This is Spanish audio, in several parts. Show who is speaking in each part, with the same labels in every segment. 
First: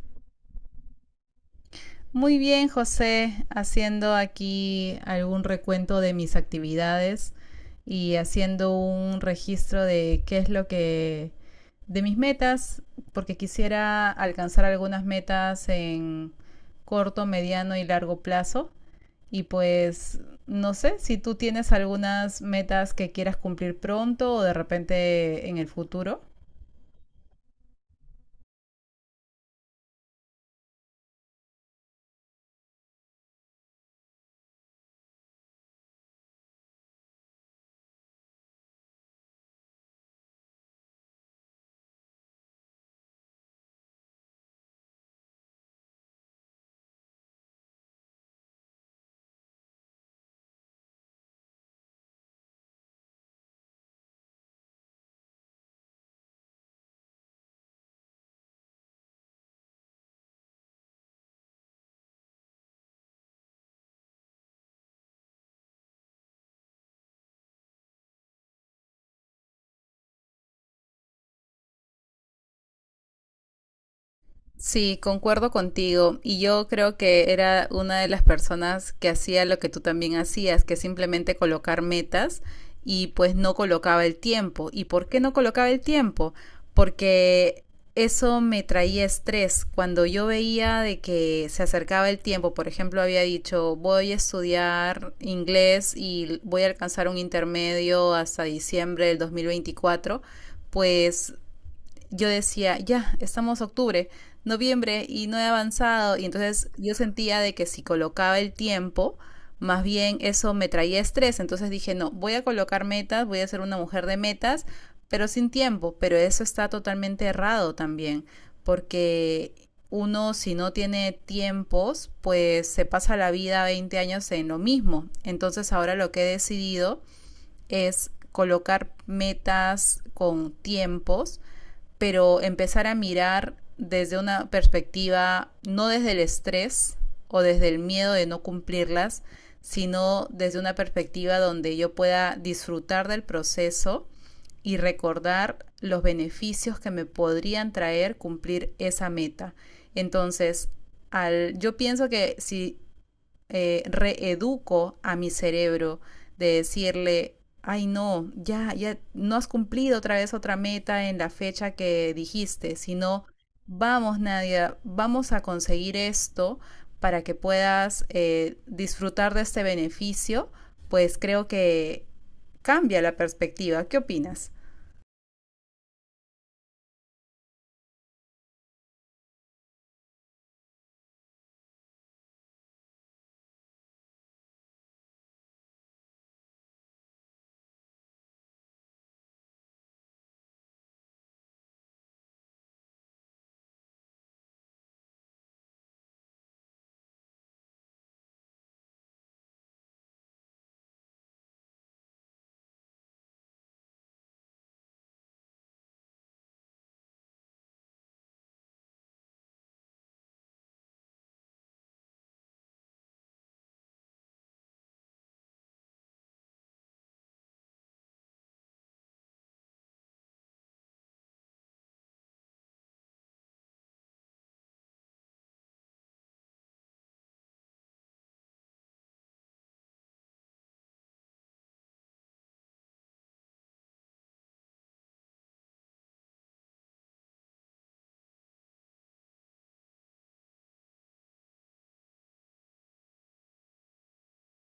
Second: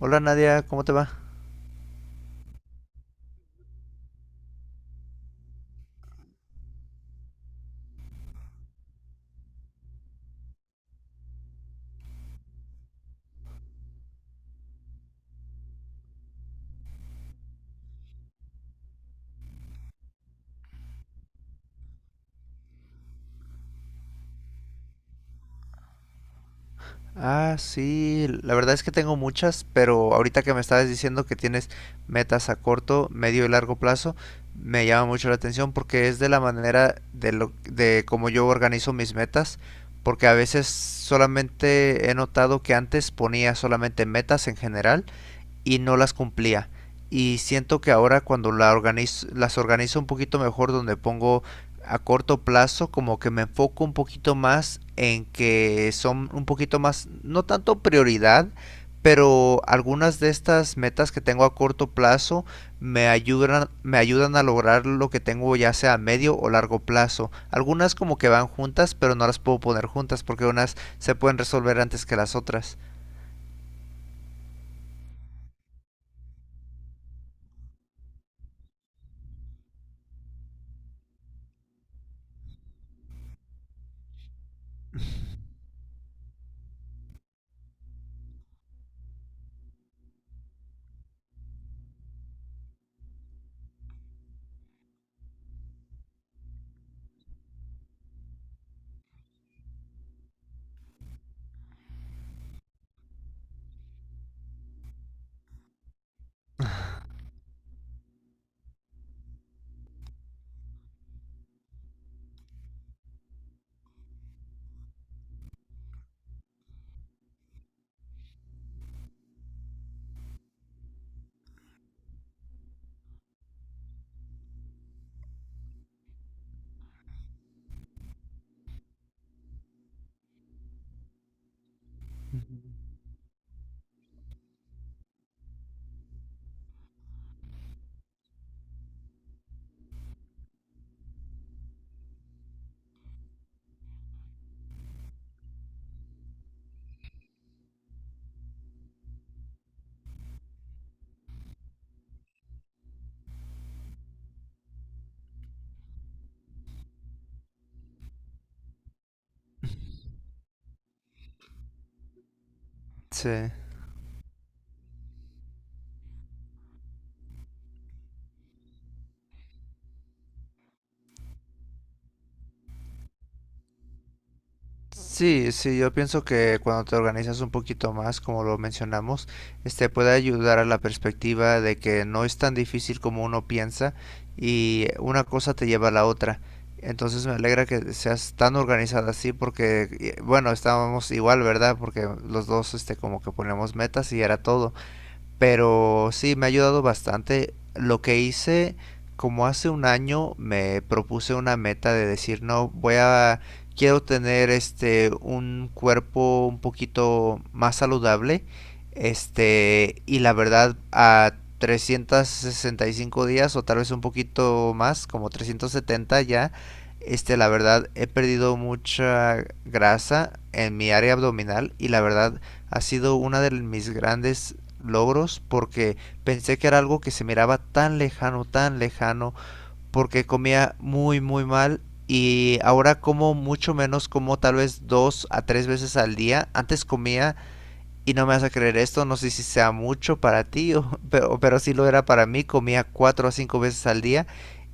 Speaker 1: Hola Nadia, ¿cómo te va?
Speaker 2: Muy bien, José, haciendo aquí algún recuento de mis actividades y haciendo un registro de qué es lo que de mis metas, porque quisiera alcanzar algunas metas en corto, mediano y largo plazo. Y pues no sé si tú tienes algunas metas que quieras cumplir pronto o de repente en el futuro.
Speaker 1: Ah, sí, la verdad es que tengo muchas, pero ahorita que me estabas diciendo que tienes metas a corto, medio y largo plazo, me llama mucho la atención porque es de la manera de lo de cómo yo organizo mis metas, porque a veces solamente he notado que antes ponía solamente metas en general y no las cumplía. Y siento que ahora cuando la organizo, las organizo un poquito mejor, donde pongo a corto plazo, como que me enfoco un poquito más en que son un poquito más, no tanto prioridad, pero algunas de estas metas que tengo a corto plazo me ayudan a lograr lo que tengo ya sea a medio o largo plazo. Algunas como que van juntas, pero no las puedo poner juntas porque unas se pueden resolver antes que las otras.
Speaker 2: Sí, concuerdo contigo. Y yo creo que era una de las personas que hacía lo que tú también hacías, que simplemente colocar metas y pues no colocaba el tiempo. ¿Y por qué no colocaba el tiempo? Porque eso me traía estrés. Cuando yo veía de que se acercaba el tiempo, por ejemplo, había dicho, voy a estudiar inglés y voy a alcanzar un intermedio hasta diciembre del 2024. Pues yo decía, ya, estamos octubre, noviembre y no he avanzado. Y entonces yo sentía de que si colocaba el tiempo, más bien eso me traía estrés. Entonces dije, no, voy a colocar metas, voy a ser una mujer de metas, pero sin tiempo. Pero eso está totalmente errado también, porque uno si no tiene tiempos, pues se pasa la vida 20 años en lo mismo. Entonces ahora lo que he decidido es colocar metas con tiempos pero empezar a mirar desde una perspectiva, no desde el estrés o desde el miedo de no cumplirlas, sino desde una perspectiva donde yo pueda disfrutar del proceso y recordar los beneficios que me podrían traer cumplir esa meta. Entonces, yo pienso que si reeduco a mi cerebro de decirle, ay no, ya, ya no has cumplido otra vez otra meta en la fecha que dijiste, sino
Speaker 1: Sí.
Speaker 2: vamos, Nadia, vamos a conseguir esto para que puedas disfrutar de este beneficio, pues creo que cambia la perspectiva. ¿Qué opinas?
Speaker 1: Sí, sí, yo pienso que cuando te organizas un poquito más, como lo mencionamos, este puede ayudar a la perspectiva de que no es tan difícil como uno piensa y una cosa te lleva a la otra. Entonces me alegra que seas tan organizada así porque, bueno, estábamos igual, ¿verdad? Porque los dos, este, como que ponemos metas y era todo. Pero sí, me ha ayudado bastante. Lo que hice, como hace un año, me propuse una meta de decir, no, voy a, quiero tener este, un cuerpo un poquito más saludable. Este, y la verdad, a 365 días o tal vez un poquito más, como 370 ya, este, la verdad, he perdido mucha grasa en mi área abdominal y la verdad, ha sido uno de mis grandes logros porque pensé que era algo que se miraba tan lejano, porque comía muy, muy mal y ahora como mucho menos, como tal vez dos a tres veces al día. Antes comía y no me vas a creer esto, no sé si sea mucho para ti, o- pero sí lo era para mí. Comía cuatro a cinco veces al día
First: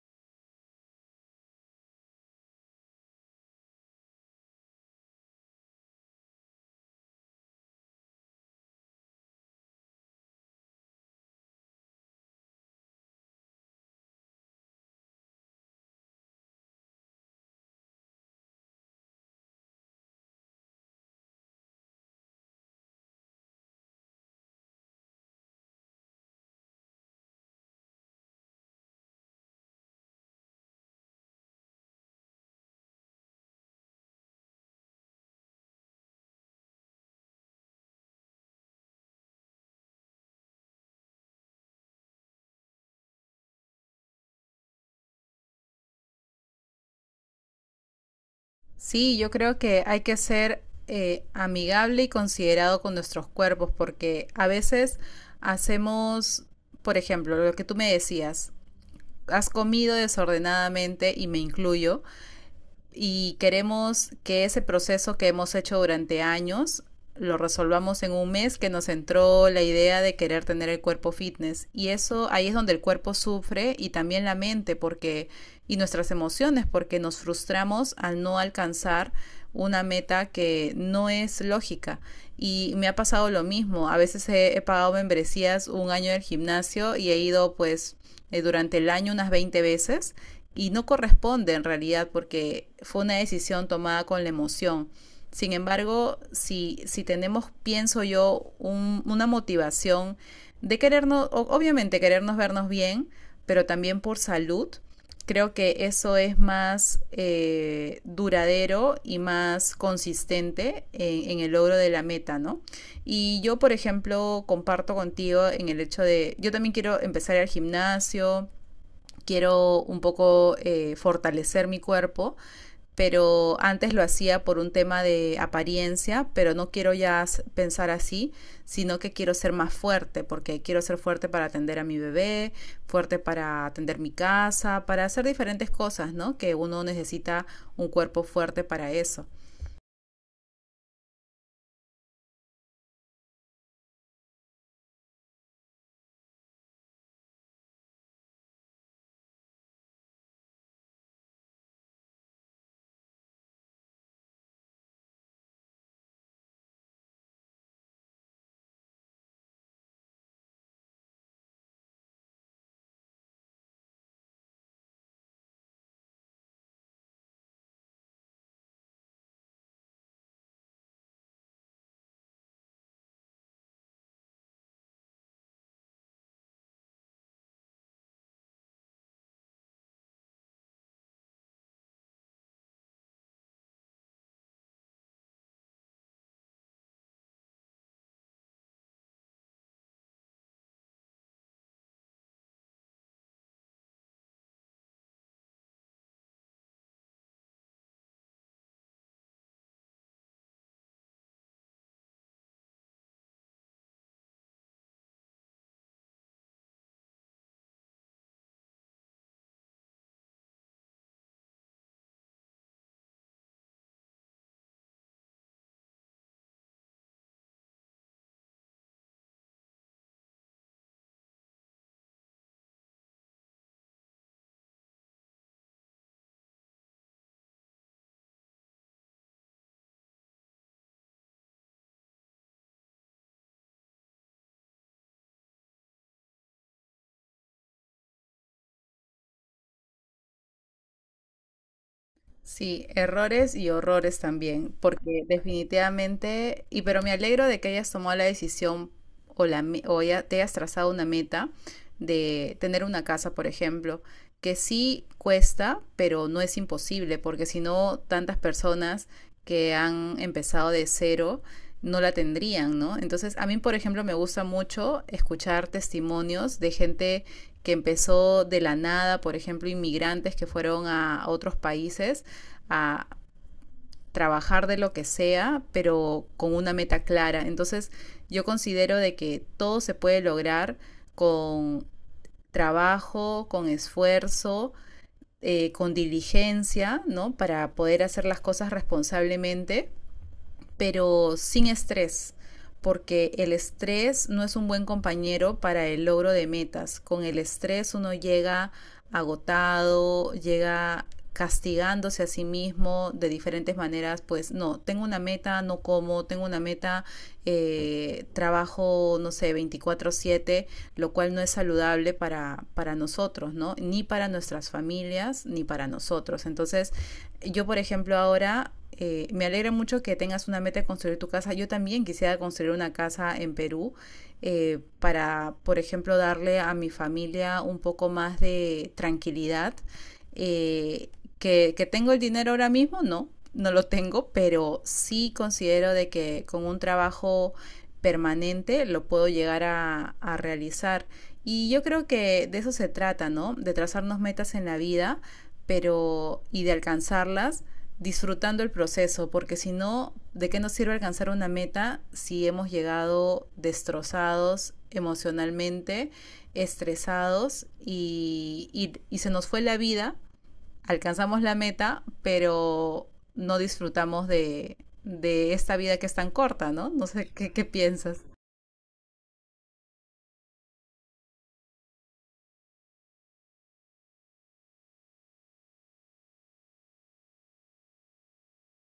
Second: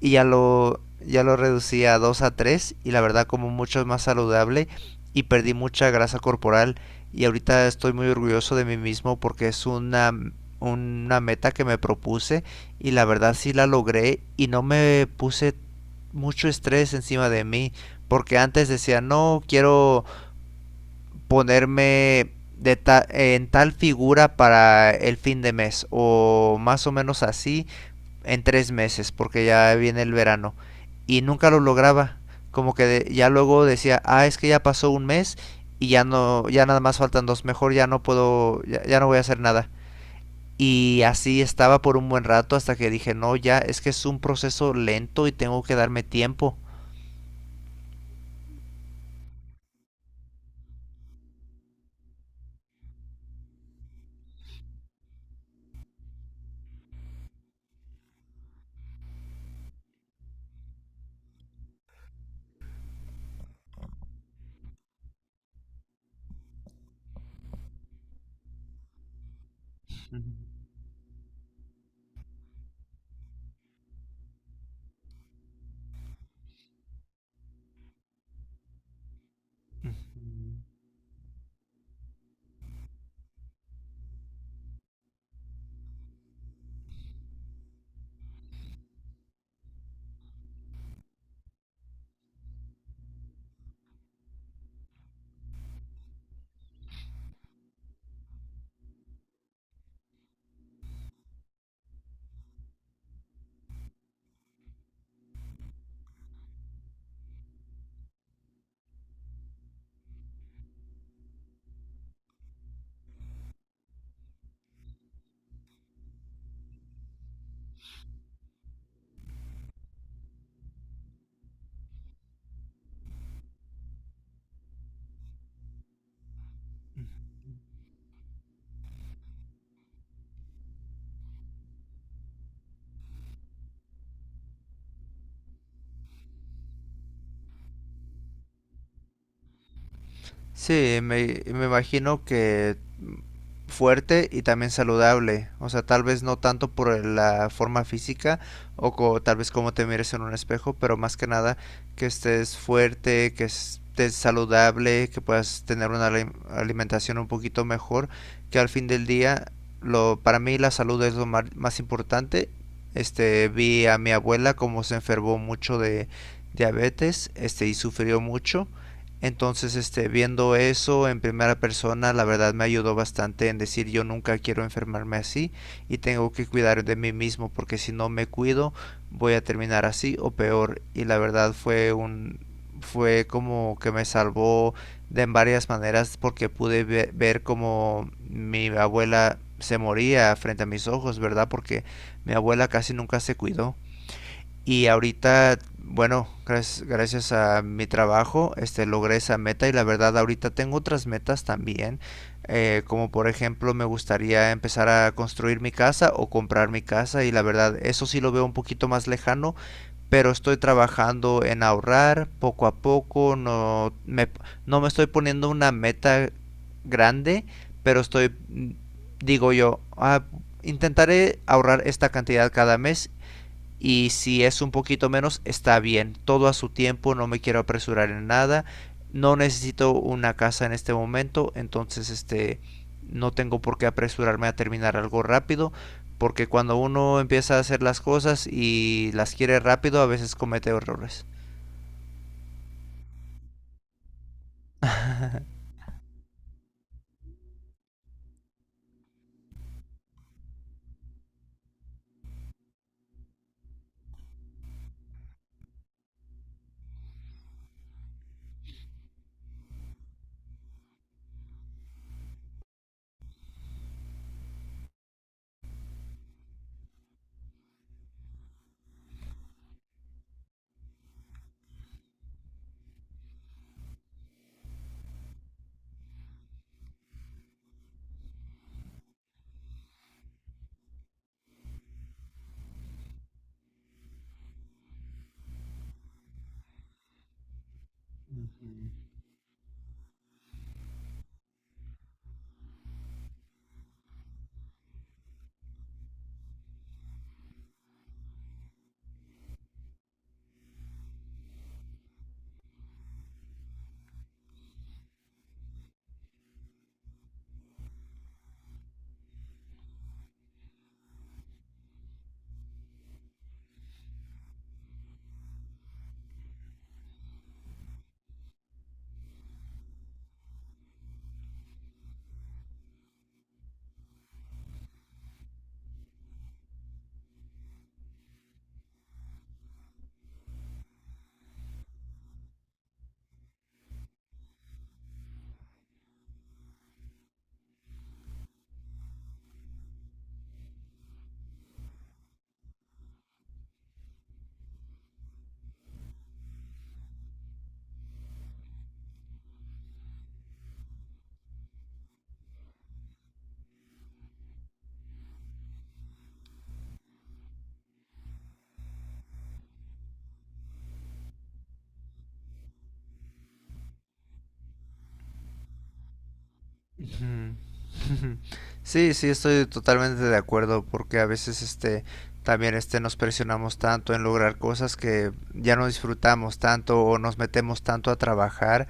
Speaker 1: y ya lo reducí a dos a tres y la verdad como mucho más saludable y perdí mucha grasa corporal y ahorita estoy muy orgulloso de mí mismo porque es una meta que me propuse y la verdad sí la logré y no me puse mucho estrés encima de mí porque antes decía no quiero ponerme de ta en tal figura para el fin de mes o más o menos así en tres meses porque ya viene el verano y nunca lo lograba como que de, ya luego decía ah es que ya pasó un mes y ya no ya nada más faltan dos mejor ya no puedo ya, ya no voy a hacer nada y así estaba por un buen rato hasta que dije no ya es que es un proceso lento y tengo que darme tiempo.
Speaker 2: Sí, yo creo que hay que ser amigable y considerado con nuestros cuerpos, porque a veces hacemos, por ejemplo, lo que tú me decías, has comido desordenadamente y me incluyo, y queremos que ese proceso que hemos hecho durante años lo resolvamos en un mes que nos entró la idea de querer tener el cuerpo fitness, y eso ahí es donde el cuerpo sufre y también la mente, porque y nuestras emociones, porque nos frustramos al no alcanzar una meta que no es lógica. Y me ha pasado lo mismo. A veces he pagado membresías un año del gimnasio y he ido, pues durante el año, unas 20 veces, y no corresponde en realidad porque fue una decisión tomada con la emoción. Sin embargo, si tenemos, pienso yo, una motivación de querernos, obviamente querernos vernos bien, pero también por salud, creo que eso es más duradero y más consistente en, el logro de la meta, ¿no? Y yo, por ejemplo, comparto contigo en el hecho de, yo también quiero empezar al gimnasio, quiero un poco fortalecer mi cuerpo, pero antes lo hacía por un tema de apariencia, pero no quiero ya pensar así, sino que quiero ser más fuerte, porque quiero ser fuerte para atender a mi bebé, fuerte para atender mi casa, para hacer diferentes cosas, ¿no? Que uno necesita un cuerpo fuerte para eso.
Speaker 1: Sí me imagino que fuerte y también saludable. O sea, tal vez no tanto por la forma física o co- tal vez como te mires en un espejo, pero más que nada que estés fuerte, que estés saludable, que puedas tener una alimentación un poquito mejor, que al fin del día lo para mí la salud es lo mar- más importante. Este, vi a mi abuela como se enfermó mucho de diabetes, este y sufrió mucho entonces, este, viendo eso en primera persona, la verdad me ayudó bastante en decir yo nunca quiero enfermarme así y tengo que cuidar de mí mismo porque si no me cuido voy a terminar así o peor. Y la verdad fue un, fue como que me salvó de en varias maneras porque pude ve- ver como mi abuela se moría frente a mis ojos, ¿verdad? Porque mi abuela casi nunca se cuidó. Y ahorita, bueno, gracias a mi trabajo, este, logré esa meta y la verdad ahorita tengo otras metas también. Como por ejemplo, me gustaría empezar a construir mi casa o comprar mi casa y la verdad eso sí lo veo un poquito más lejano, pero estoy trabajando en ahorrar poco a poco, no me estoy poniendo una meta grande, pero estoy, digo yo, "Ah, intentaré ahorrar esta cantidad cada mes y si es un poquito menos, está bien. Todo a su tiempo, no me quiero apresurar en nada. No necesito una casa en este momento, entonces este no tengo por qué apresurarme a terminar algo rápido, porque cuando uno empieza a hacer las cosas y las quiere rápido, a veces comete errores.
Speaker 2: Sí, errores y horrores también, porque definitivamente, y pero me alegro de que hayas tomado la decisión o ya te hayas trazado una meta de tener una casa, por ejemplo, que sí cuesta, pero no es imposible, porque si no, tantas personas que han empezado de cero no la tendrían, ¿no? Entonces, a mí, por ejemplo, me gusta mucho escuchar testimonios de gente que empezó de la nada, por ejemplo, inmigrantes que fueron a otros países a trabajar de lo que sea, pero con una meta clara. Entonces yo considero de que todo se puede lograr con trabajo, con esfuerzo, con diligencia, ¿no? Para poder hacer las cosas responsablemente pero sin estrés, porque el estrés no es un buen compañero para el logro de metas. Con el estrés uno llega agotado, llega castigándose a sí mismo de diferentes maneras, pues no, tengo una meta, no como, tengo una meta, trabajo, no sé, 24/7, lo cual no es saludable para, nosotros, ¿no? Ni para nuestras familias, ni para nosotros. Entonces, yo, por ejemplo, ahora me alegra mucho que tengas una meta de construir tu casa. Yo también quisiera construir una casa en Perú, para, por ejemplo, darle a mi familia un poco más de tranquilidad. Eh, que tengo el dinero ahora mismo, no, no lo tengo, pero sí considero de que con un trabajo permanente lo puedo llegar a, realizar. Y yo creo que de eso se trata, ¿no? De trazarnos metas en la vida pero y de alcanzarlas disfrutando el proceso, porque si no, ¿de qué nos sirve alcanzar una meta si hemos llegado destrozados emocionalmente, estresados y se nos fue la vida? Alcanzamos la meta, pero no disfrutamos de, esta vida que es tan corta, ¿no? No
Speaker 1: Ujú.
Speaker 2: sé qué, piensas.
Speaker 1: Ujú. Sí, sí, estoy totalmente de acuerdo porque a veces este también este nos presionamos tanto en lograr cosas que ya no disfrutamos tanto o nos metemos tanto a trabajar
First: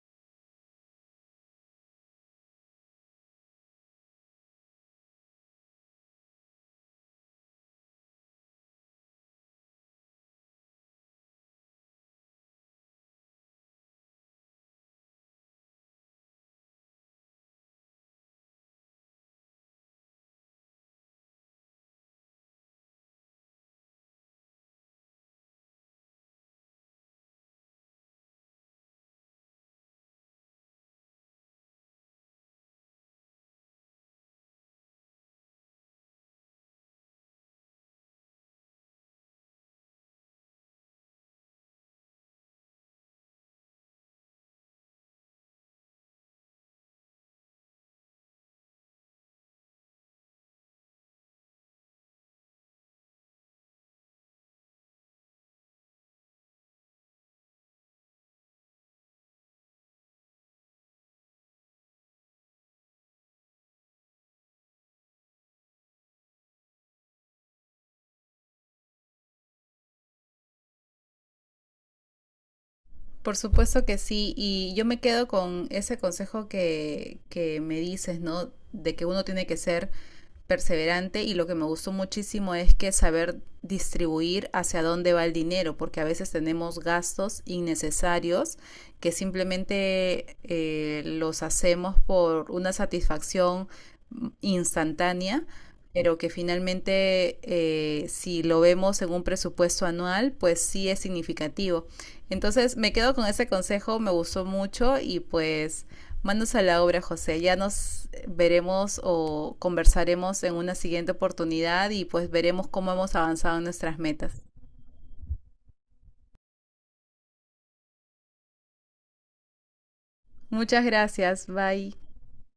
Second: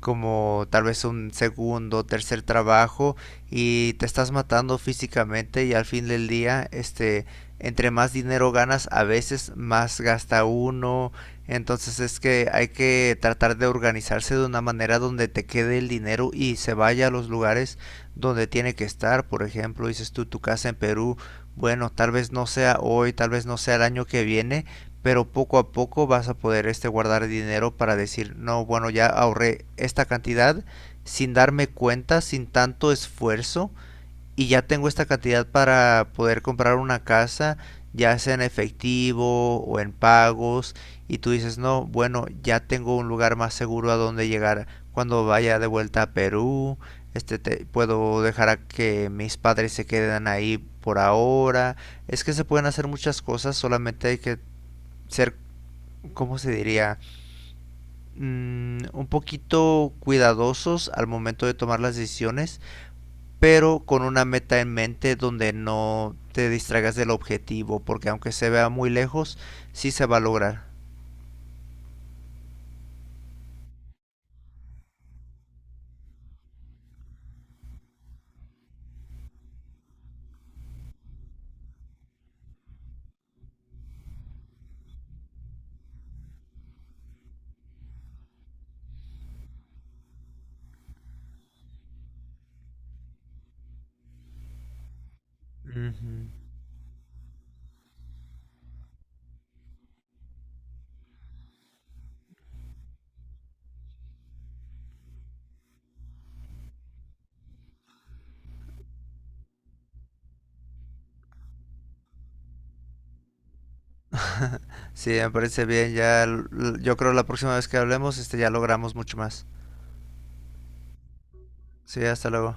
Speaker 1: como tal vez un segundo, tercer trabajo y te estás matando físicamente y al fin del día este entre más dinero ganas a veces más gasta uno entonces es que hay que tratar de organizarse de una manera donde te quede el dinero y se vaya a los lugares donde tiene que estar. Por ejemplo, dices tú tu casa en Perú, bueno, tal vez no sea hoy, tal vez no sea el año que viene, pero poco a poco vas a poder este guardar dinero para decir, no, bueno, ya ahorré esta cantidad sin darme cuenta, sin tanto esfuerzo y ya tengo esta cantidad para poder comprar una casa, ya sea en efectivo o en pagos, y tú dices, no, bueno, ya tengo un lugar más seguro a donde llegar cuando vaya de vuelta a Perú, este, te- puedo dejar a que mis padres se queden ahí por ahora. Es que se pueden hacer muchas cosas, solamente hay que ser, ¿cómo se diría? Un poquito cuidadosos al momento de tomar las decisiones pero con una meta en mente donde no te distraigas del objetivo, porque aunque se vea muy lejos, sí se va a lograr.
Speaker 2: Por supuesto que sí, y yo me quedo con ese consejo que, me dices, ¿no? De que uno tiene que ser perseverante, y lo que me gustó muchísimo es que saber distribuir hacia dónde va el dinero, porque a veces tenemos gastos innecesarios que simplemente los hacemos por una satisfacción instantánea, pero
Speaker 1: Ujú.
Speaker 2: que finalmente, si lo vemos en un presupuesto anual, pues sí es significativo. Entonces me quedo con ese consejo, me gustó mucho, y pues manos a la obra, José. Ya nos veremos o conversaremos en una siguiente oportunidad y pues veremos cómo hemos avanzado en nuestras metas.
Speaker 1: Sí, me parece bien, ya l- yo creo la próxima vez que hablemos, este ya logramos mucho más.
Speaker 2: Muchas gracias, bye.
Speaker 1: Sí, hasta luego.